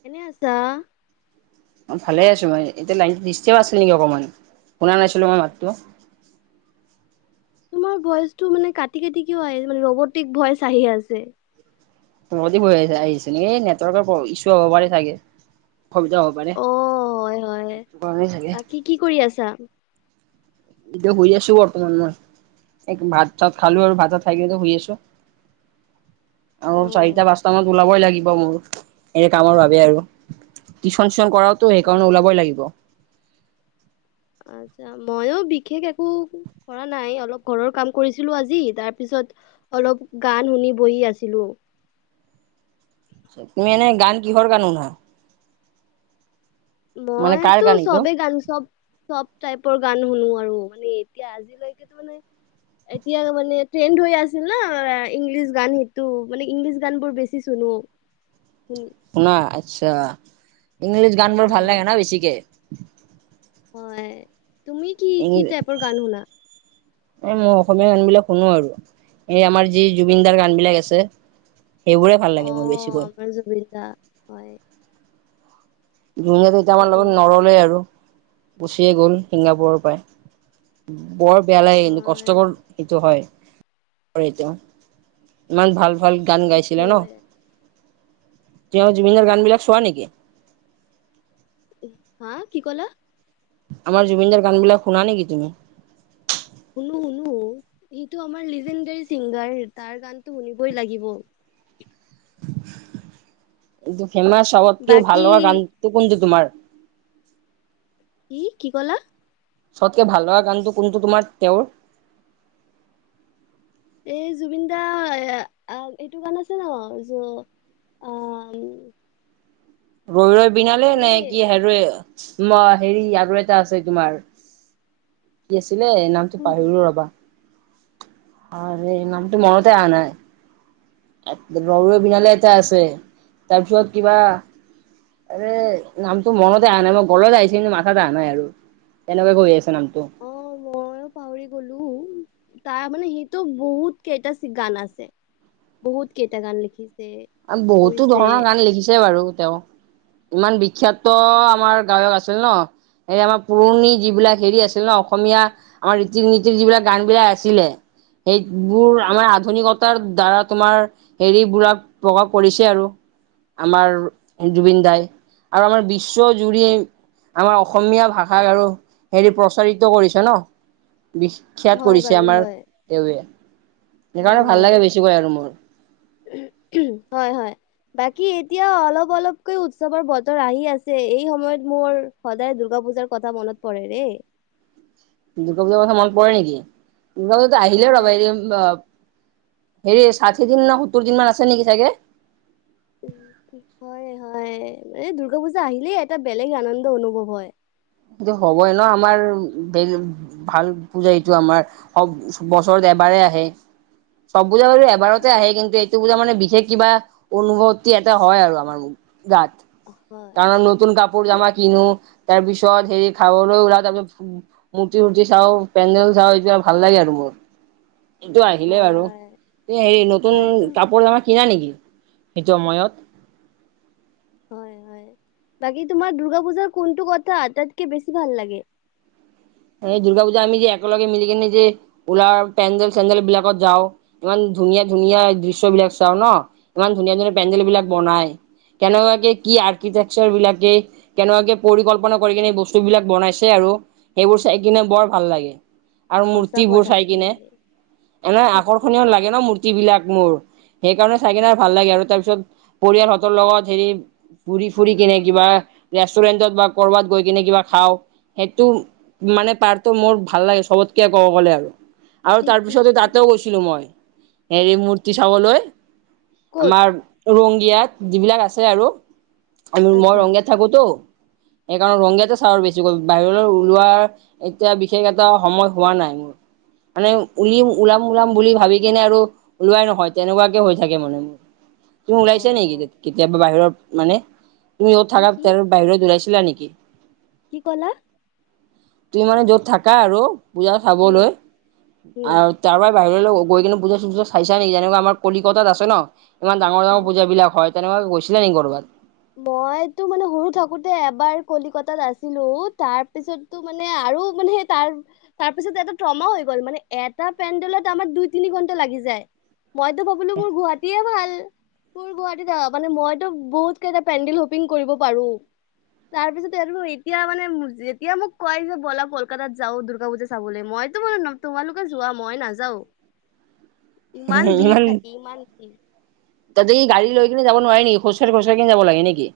কেনে আছ? অ', ভালে আছোঁ মই। এতিয়া লাইনটো ডিষ্টাৰ্ব আছিল নেকি অকণমান? শুনা নাছিলোঁ মই মাতটো। তোমাৰ ভইচটো মানে কাটি-কাটি কিয় আহে? মানে ৰবটিক ভইচ আহি আছে। ৰবটিক ভইচ আহিছে, আহিছে নি? এই নেটৱৰ্কৰ প্ৰব্, ইছ্যু হ'ব পাৰে চাগে, অসুবিধা হ'ব পাৰে, অ' হয় হয়। সেইটো কাৰণে চাগে বাকী কি কৰি আছা? এতিয়া শুই আছোঁ বৰ্তমান মই। ভাত-চাত খালোঁ আৰু ভাত খাই কেনে শুই আছোঁ। আৰু অ' চাৰিটা-পাঁচটামানত ওলাবই লাগিব মোৰ এনে কামৰ বাবে আৰু টিউশ্যন-চিউশ্যন কৰাওঁতো, আ- সেইকাৰণে ওলাবই লাগিব। আচ্ছা, মইয়ো বিশেষ একো কৰা নাই, অলপ ঘৰৰ কাম কৰিছিলোঁ আজি, তাৰ পিছত অলপ গান শুনি বহি আছিলোঁ। তুমি এনে গান, কিহৰ গান শুনা? মানে কাৰ মইতো গান এইটো চবেই গান, চব চব টাইপৰ গান শুনোঁ আৰু মানে এতিয়া আজিলৈকেতো মানে [inaudible] এতিয়া মানে, ট্ৰেণ্ড হৈ আছে না ইংলিছ গানটো, সেইটো মানে, ইংলিছ গানবোৰ বেছি শুনোঁ। হম। শুনা, আচ্ছা, ইংলিছ গানবোৰ ভাল হা লাগে ন বেছিকে? হয়, তুমি কি, কি টাইপৰ গান শুনা? এ, মই অসমীয়া গানবিলাক শুনোঁ আৰু এই আমাৰ যি জুবিনদাৰ গানবিলাক আছে সেইবোৰেই ভাল লাগে মোৰ বেছিকৈ। মানে জুবিন দা হয়। দুনীয়াত এতিয়া আমাৰ লগত ঠিকেই নৰ'লেই আৰু গুচিয়েই গ'ল ছিংগাপুৰৰ পৰাই। বৰ বেয়া লাগে, কিন্তু হয় কষ্টকৰ সেইটো হয়। পৰে এতিয়াও, ইমান ভাল-ভাল গান গাইছিলে ন? সেইটোৱে তুমিও জুবিনৰ গানবিলাক চোৱা নেকি? হা, কি ক'লা? আমাৰ জুবিনদাৰ গানবিলাক শুনা নেকি তুমি? শুনোঁ, শুনোঁ। সিটো আমাৰ লিজেণ্ডেৰী ছিংগাৰ, তাৰ গানটো শুনিবই লাগিব। কিন্তু ফেমাছ, চবতকে ভাল বাকী লগা গানটো কোনটো তোমাৰ? কি, কি ক'লা? চবতকে ভাল লগা গানটো কোনটো তোমাৰ তেওঁৰ? এই জুবিন দাৰ এইটো গান আছে ন', য আ ৰৈ ৰৈ বিনালে নে কি? হে, আৰে ৰৈ মই হেৰি, আৰু এটা আছে তোমাৰ কি আছিলে? নাম এইটো কোনটো পাহৰিলোঁ ৰবা আৰে নামটো মনতে আহা নাই। ৰৈ ৰৈ বিনালে এটা আছে, তাৰপিছত কিবা। এ নামটো মনতে আহা নাই মই গলতে আহিছে কিন্তু মাথাত আহা নাই আৰু। তেনেকুৱা কৰি আছে নামটো। অ, মইয়ো পাহৰি গ'লো। তাৰ মানে সেইটো বহুত কেইটা গান আছে বহুত কেইটা গান লিখিছে। বহুতো কৰিছে ধৰণৰ গান লিখিছে বাৰু তেওঁ। ইমান বিখ্যাত আমাৰ গায়ক আছিল ন। এই আমাৰ পুৰণি যিবিলাক হেৰি আছিল ন অসমীয়া। আমাৰ ৰীতি নীতিৰ যিবিলাক গান বিলাক আছিলে। সেইবোৰ আমাৰ আধুনিকতাৰ দ্বাৰা তোমাৰ হেৰিবোৰক। প্ৰকাশ কৰিছে আৰু। আমাৰ জুবিন দাই, আৰু আমাৰ বিশ্ব জুৰি। আমাৰ অসমীয়া ভাষাক আৰু হেৰি প্ৰচাৰিত কৰিছে ন। খ্যাত হয় কৰিছে বাৰু আমাৰ হয় এৱে হয় সেইকাৰণে ভাল হয় লাগে বেছিকৈ আৰু মোৰ। হয়, হয়। বাকী এতিয়া অলপ অলপকৈ উৎসৱৰ বতৰ আহি আছে এই সময়ত মোৰ। সদায় দুৰ্গা পূজাৰ কথা মনত পৰে ৰে। দুৰ্গা পূজাৰ কথা মন পৰে নেকি, দুৰ্গা পূজাটো আহিলে হয় ৰ'বা এৰি। হেৰি ষাঠি দিন না সত্তৰ দিন মান আছে নেকি চাগে। উম, হয় হয় মানে দুৰ্গা পূজা আহিলেই এটা বেলেগ আনন্দ অনুভৱ হয়। হ'বই ন আমাৰ। ভাল পূজা এইটো আমাৰ স'ব বছৰত এবাৰে আহে চব পূজা বাৰু। এবাৰতে হয় আহে কিন্তু এইটো পূজা মানে বিশেষ কিবা অনুভূতি এটা হয় আৰু আমাৰ গাত। হয় কাৰণ নতুন কাপোৰ তো- জামা কিনো তাৰ পিছত হেৰি খাবলৈ ওলা তাৰ পিছত। মূৰ্তি সূতি চাও পেন্দেল চাওঁ এইটো ভাল লাগে আৰু মোৰ। এইটো আহিলে হয় বাৰু হয় এই হেৰি নতুন হয় তুম কাপোৰ কিনা নেকি সেইটো সময়ত। হয় হয় বাকী তোমাৰ দুৰ্গা পূজাৰ কোনটো কথা আটাইাতকৈ বেছি ভাল লাগে। এই দুৰ্গা পূজা আমি যে একেলগে মিলি কেনে যে উলাও পেণ্ডেল চেণ্ডেল বিলাকত যাওঁ। ইমান ধুনীয়া ধুনীয়া দৃশ্যবিলাক চাও, ন ইমান ধুনীয়া ধুনীয়া অ পেণ্ডেল বিলাক বনাই। কেনে কোৱা কে আৰ্কিটেকচাৰ বিলাকে। কেনেবাকে পৰিকল্পনা কৰি কেনে বস্তু বিলাক বনাইছে আৰু। সেইবোৰ চাই কিনে বৰ ভাল লাগে। আৰু সঁচা মূৰ্তি বোৰ কথা চাই কিনে দেই এনে ঠিক ঠিক আকৰ্ষণীয় ঠিক লাগে ন মূৰ্তি। বিলাক মোৰ সেইকাৰণে চাই কিনে ভাল লাগে আৰু তাৰ পিছত পৰিয়ালহতৰ লগত হেৰি। ঘুৰি ফুৰি কিনে কিবা ৰেষ্টুৰেণ্টত বা ক'বাত গৈ কিনে কিবা খাওঁ সেইটো। মানে পাৰটো মোৰ ভাল লাগে সবতকে ক'ব গ'লে আৰু ঠিক তাৰ ঠিক পিছত ঠিক তাতেও গৈছো। গৈছিলো মই হেৰি মূৰ্তি চাবলৈ ক'ত আমাৰ। ৰংগিয়াত যিবিলাক আছে আৰু মই আচ্ছা ৰঙগিয়াত। থাকোতো সেইকাৰণ ৰঙীয়াতে চাহৰ বেছি গ'ল বাহিৰলৈ ওলোৱা। এতিয়া বিশেষ এটা সময় হোৱা নাই মোৰ মানে উলি অ ওলাম ওলাম বুলি ভাবি। কিনে আৰু ওলোৱাই নহয় তেনেকুৱাকে হৈ থাকে মানে মোৰ তুমি হয় ওলাইছা নেকি। হয় কেতিয়াবা বাহিৰত মানে তুমি ইয়াত কি থাকা কি বাহিৰত ওলাইছিলা নেকি। কি ক'লা? তুমি মানে য'ত থাকা আৰু পূজা উম চাবলৈ উম আহ, তাৰ পৰাই বাহিৰলৈ গৈ কিনে বুজা চুজা চাইছা নেকি যেনেকুৱা আমাৰ কলিকতাত আছে ন। ইমান ডাঙৰ অ, ডাঙৰ পূজািলাক হয় তেনেকুৱা গৈছিলা নেকি ক'ৰবাত। মইতো মানে সৰু থাকোতে এবাৰ কলিকতাত আছিলো তাৰ পিছত। তটো মানে আৰু মানে তাৰ। তাৰপিছত এইটো ট্ৰমা হৈ গল মানে এটা পেণ্ডেলত আমাৰ দুই তিনি ঘণ্টা লাগি যায়। মইতো ভাবিলো মোৰ গুৱাহাটীৱে ভাল মোৰ গুৱাহাটীত মানে মইতো বহুত কেইটা পেণ্ডেল হপিং কৰিব পাৰো। তাৰ পিছত আৰু এতিয়া মানে যেতিয়া মোক কৈ দিছে ব'লা কলকাতাত যাও দুৰ্গা পূজা চাবলে মইতো বাৰু তোমালোকে যোৱা মই নাযাও ইমান ভিৰ থাকে ইমান ভিৰ। [unintelligible] তাতে কি গাড়ী লৈ কিনে যাব নোৱাৰি নেকি খোজ কাঢ়ি খোজ কাঢ়ি যাব লাগে নেকি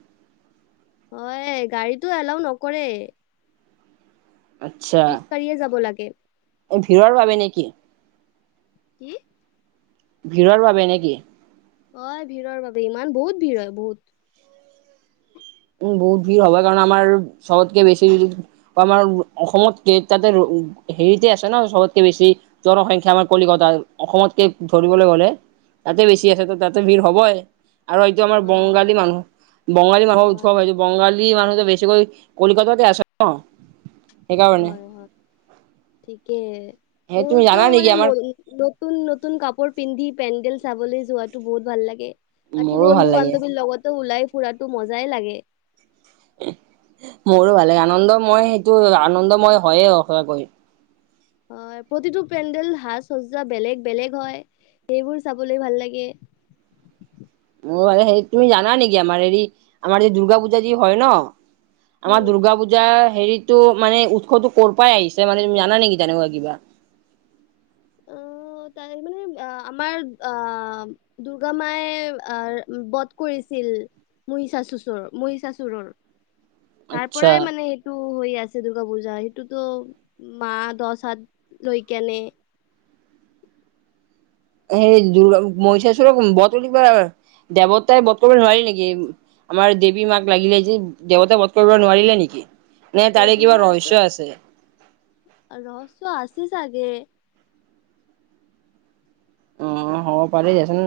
অ এ গাড়ীটো এলাউ নকৰে আচ্ছা, খোজকাঢ়িয়ে যাব লাগে। ভিৰৰ বাবে নে কি? কি? ভিৰৰ বাবে নে কি? অ এ ভিৰৰ বাবে ইমান বহুত ভিৰ হয় বহুত উম বহুত ভিৰ হ'ব কাৰণ আমাৰ চবতকে বেছি আমাৰ অসমতকে তাতে হেৰিতে আছে ন চবতকে বেছি জনসংখ্যা আমাৰ কলিকতাৰ অসমতকে ধৰিবলৈ গলে তাতে বেছি আছে ত' তাতে ভিৰ হবই, আৰু এইটো আমাৰ অ বংগালী মানুহ বঙালী মানুহৰ উৎ হয় বংঙালী মানুহ বেছিকৈ কলকাতাতে আছে ন সেইকাৰণে হয়, হয় ঠিকে সেই তুমি মোৰতো জানা নেকি মানে আমাৰ ম নতুন নতুন কাপোৰ পিন্ধি পেণ্ডেল চাবলৈ যোৱাটো বহুত ভাল লাগে বাকী মোৰো ভাল লাগে বন্ধু-বান্ধৱীৰ লগতো ওলাই ফুৰাতটো মজাই লাগে। মোৰো ভাল লাগে আনন্দ মই সেইটো আনন্দ মই হয়য়ে সচাকৈ হয়, প্ৰতিটো পেণ্ডেল সাজ-সজ্জা বেলেগ বেলেগ হয়, সেইবোৰ চাবলৈ ভাল লাগে। অ সেই তুমি জানা নেকি আমাৰ হেৰি আমাৰ যে দুূৰ্গা পূজা যে হয় ন আমাৰ উম। দুৰ্গা পূজা পূজা হেৰিতো মানে উৎসৱতটো ক'ৰ পৰাই আহিছে মানে তুমি জানা নেকি তেনেকুৱা কিবা? অ তাৰ মানে আমাৰ আ দুৰ্গা মায়ে বধ কৰিছিল মহিচাচুচৰ মহিষাসুৰৰ তাৰ আচ্ছা পৰাই মানে টো হৈ আছে দূৰ্গা পূজা সেইটোতো মা দহ হাত লৈ কেনে সেই দুৰ মহিষাসুৰক বতিব দেৱতাই বধ কৰিব নোৱাৰে নেকি? আমাৰ দেৱী মাক লাগিলে যে দেৱতাই বধ কৰিব নোৱাৰিলে নেকি? নে তাৰে দেৱী কিবা মাত ৰহস্য আছে? ৰহস্য আছে চাগে অ হ'ব পাৰেই দিয়াচোন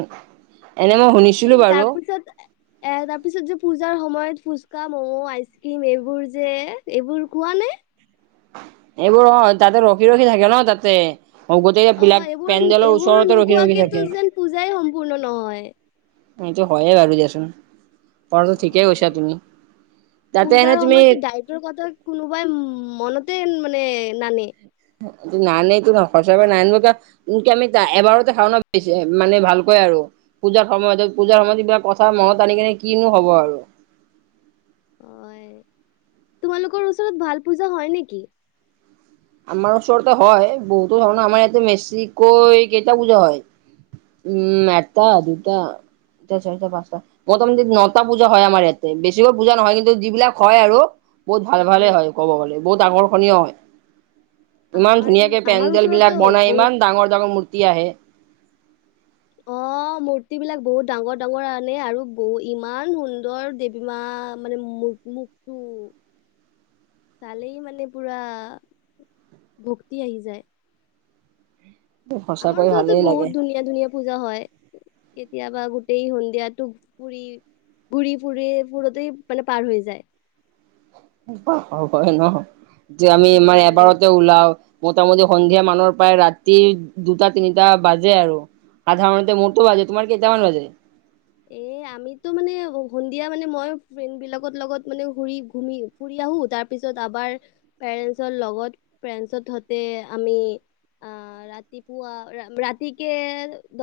এনে মই শুনিছো এই তাৰপিছত এ তাৰ পিছত যে পূজাৰ সময়ত ফুচকা, ম'ম, আইচ ক্ৰীম এইবোৰ যে এইবোৰ খোৱা নে? এইবোৰ অ তাতে ৰখি, ৰখি থাকে ন তাতে। অ গোতেই অ' বিলাক এইবোৰ পেণ্ডেলৰ এইবোৰ ওচৰতে ৰখি, ৰখি নোখোৱাকেতো থাকে। যেন পূজাই সম্পূৰ্ণ নহয়। এইটো হয়য়ে বাৰু দিয়াচোন কোৱাটো ঠিকেই কৈছা অ, তুমি তাতে পূজাৰ এনে তুমি সময়তো ডাইটৰ কথা কোনোবাই মনতে মানে নানে নানেই তো সচাকে নাননিব কিয়? এনকে আমি এবাৰতে খাও ন বে মানে ভালকৈ আৰু পূজাৰ সময়ত, পূজাৰ সময়ত কিবা কথা মনত আনি কিনে কিনো হব আৰু। হয়, তোমালোকৰ ওচৰত ভাল পূজা হয় নেকি? আমাৰ ওচৰততে হয় বহুতো ধৰণে আমাৰ ইয়াতে বেছিকৈ এই কেইটা পূজা হয়। উম, এটা, দুটা, তিনিটা, চাৰিটা, পাঁচটা। মোটামুটি নটা পূজা হয় আমাৰ ইয়াতে, বেছিকৈ পূজা নহয়, কিন্তু যিবিলাক হয় আৰু। বহুত ভাল ভালে উম, হয় ক'ব গ'লে, বহুত আকৰ্ষণীয় হয়। ইমান আমাৰ ই ধুনীয়াকে আমাৰ ওচৰতো পেণ্ডেলবিলাক বনাই বহুত ইমান ডাঙৰ ডাঙৰ মূৰ্তি আহে অ', মূৰ্তি বিলাক বহুত ডাঙৰ-ডাঙৰ আনে আৰু বহু ইমান সুন্দৰ দে কিমান মানে মু-মুখটো। [inaudible] চালেই মানে পুৰা ভক্তি আহি যায়। আমাৰ সঁচাকৈ ওচৰতে ভালেই লাগে বহুত ধুনীয়া, ধুনীয়া পূজা হয়। কেতিয়াবা গোটেই সন্ধিয়াাতোক ফুৰি। ঘূৰি-ফুৰি ফুৰতেই মানে পাৰ হৈ যায়। হয় ন যে আমি ইমান অ' এবাৰতে। ওলাও মোটামুটি সন্ধিয়া মানৰ পৰায়ে ৰাতি দুটা, তিনিটা বাজে আৰু। সাধাৰণতে মোৰটো বাজে তোমাৰ কেইটামান বাজে? এ, আমিতো মানে সন্ধিয়া মানে মই ফ্ৰেণ্ড বিলাকৰ লগত মানে ঘূৰি ঘুমি। ফুৰি আহোঁ তাৰ পিছত আবাৰ পেৰেণ্টছৰ লগত পেৰেণ্টছতহতে আমি। আহ [inaudible] ৰাতিপুৱা ৰাতিক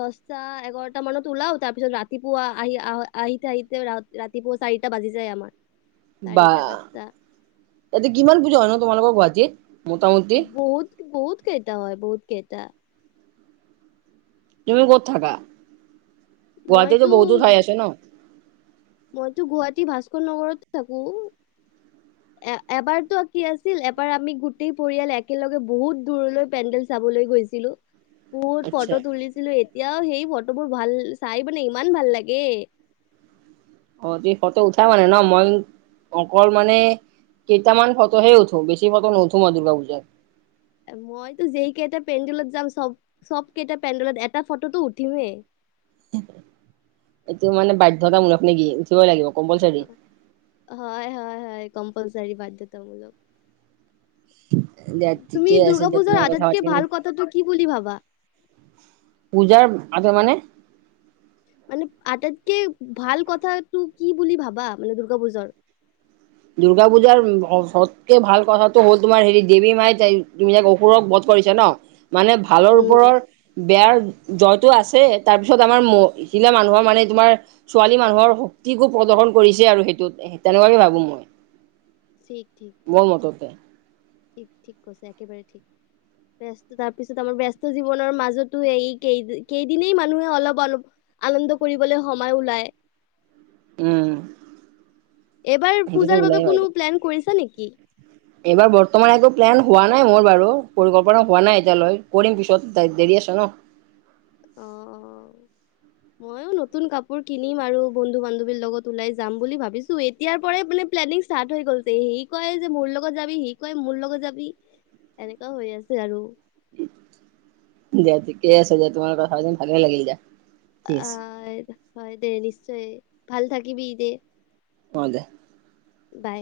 দশটা, এঘাৰটা মানত ওলাও তাৰপিছত ৰা ৰাতি পুৱা আহি আহ-আহিতি আহিতে ৰা- ৰাতি পুৱা চাৰিটা বাজি যায় আমাৰ। বা চাৰিটা পাঁচটা তাতে কিমান পূজা হয় ন তোমালোকৰ গুৱাহাটীত। মোটামুটি বহুত, বহুত কেইটা হয়, বহুত কেইটা। তুমি ক'ত থাকা গুৱাহাটীতো মইতো বহুতো ঠাই আছে ন? মইতো গুৱাহাটী ভাস্কৰ নগতে থাকোঁ। এ, এবাৰতো কি আছিল, এবাৰ আমি গোটেই পৰিয়াল একেলগে বহুত দূৰলৈ পেণ্ডেল চাবলৈ গৈছিলোঁ। [inaudible] বহুত আচ্ছা ফটো তুলিছিলোঁ, এতিয়াও সেই ফটোবোৰ ভাল চাই মাননে ইমান ভাল লাগে। অ', তুমি ফটো উঠা মানে ন মই অকল মানে। কেইটামান ফটোহে উঠো বেছি ফটো নুঠো ম দুৰ্গা পূজাত। মইতো যেই কেইটা পেণ্ডলত যাম চব, চব কেইটা পেণ্ডলত এটা ফটোতটো উঠিমেই। এইটো মানে বাধ্যতামূলক নেকি উঠিবই লাগিব কম্পালচাৰী। হয়, হয়, হয় কম্পালচাৰী বাধ্যতামূলক। [inaudible] তুমি আছে দৰ্গা দিয়া পুজাৰ তোমাৰ কথা পাতি আটাইতকে ভাল কথাটো কি বুলি ভাবা? পূজাৰ আ মানে? মানে আটাইতকে ভাল কথাাতটো কি বুলি ভাবা মানে দুৰ্গা পুজাৰ? দুৰ্গা পূজাৰ সবকে ভাল কথাটো হ'ল তোমাৰ হেৰি দেৱী মাই ত তুমি যাক অসুৰক বধ কৰিছে ন। মানে ভালৰ উম ওপৰৰ। বেয়া জয়তো আছে, তাৰপিছত আমাৰ মহিলা মানুহৰ মানে তোমাৰ ছোৱালী মানুহৰ শক্তিকো প্ৰদৰ্শন কৰিছে, আৰু সেইটোত তেনেকুৱাকে ভাবো মই। ঠিক, ঠিক, ঠিক, মোৰ ঠিক, মততে ঠিক, ঠিক, কৈছে, একেবাৰে ঠিক। তাৰপিছত আমাৰ ব্যস্ত জীৱনৰ মাজতো এই কেই-কেইদিনেই মানুহে অলপ, অলপ। আনন্দ কৰিবলৈ সময় ওলায়। উম। এইবাৰ সেইটোতো পূজাৰ বাবে ওলাই বাহিৰে কোনো প্লেন কৰিছা নেকি? এইবাৰ বৰ্তমান একো প্লেন হোৱা নাই মোৰ বাৰু পৰিকল্পনা হোৱা নাই এতিয়ালৈ কৰিম পিছত দেৰি আছ ন। অ', অ'। [inaudible] ময়ো নতুন কাপোৰ কিনিম আৰু বন্ধু বান্ধৱীৰ লগত ওলাই যাম বুলি ভাবিছো। এই এতিয়াৰ পৰাই মানে প্লেনিং ষ্টাৰ্ট হৈ গ'লছে সি কয় যে মোৰ লগত যাবি, সি কয় মোৰ লগত যাবি। এনেকাও হৈ আছে আৰু। দিয়া ঠিকে আছে দিয়া, তোমাৰ কথা যেন ভালে লাগিল দিয়া। ঠিক আছে অ', হয় দে নিশ্চয় ভাল থাকিবি দে। অ', দে। বাই।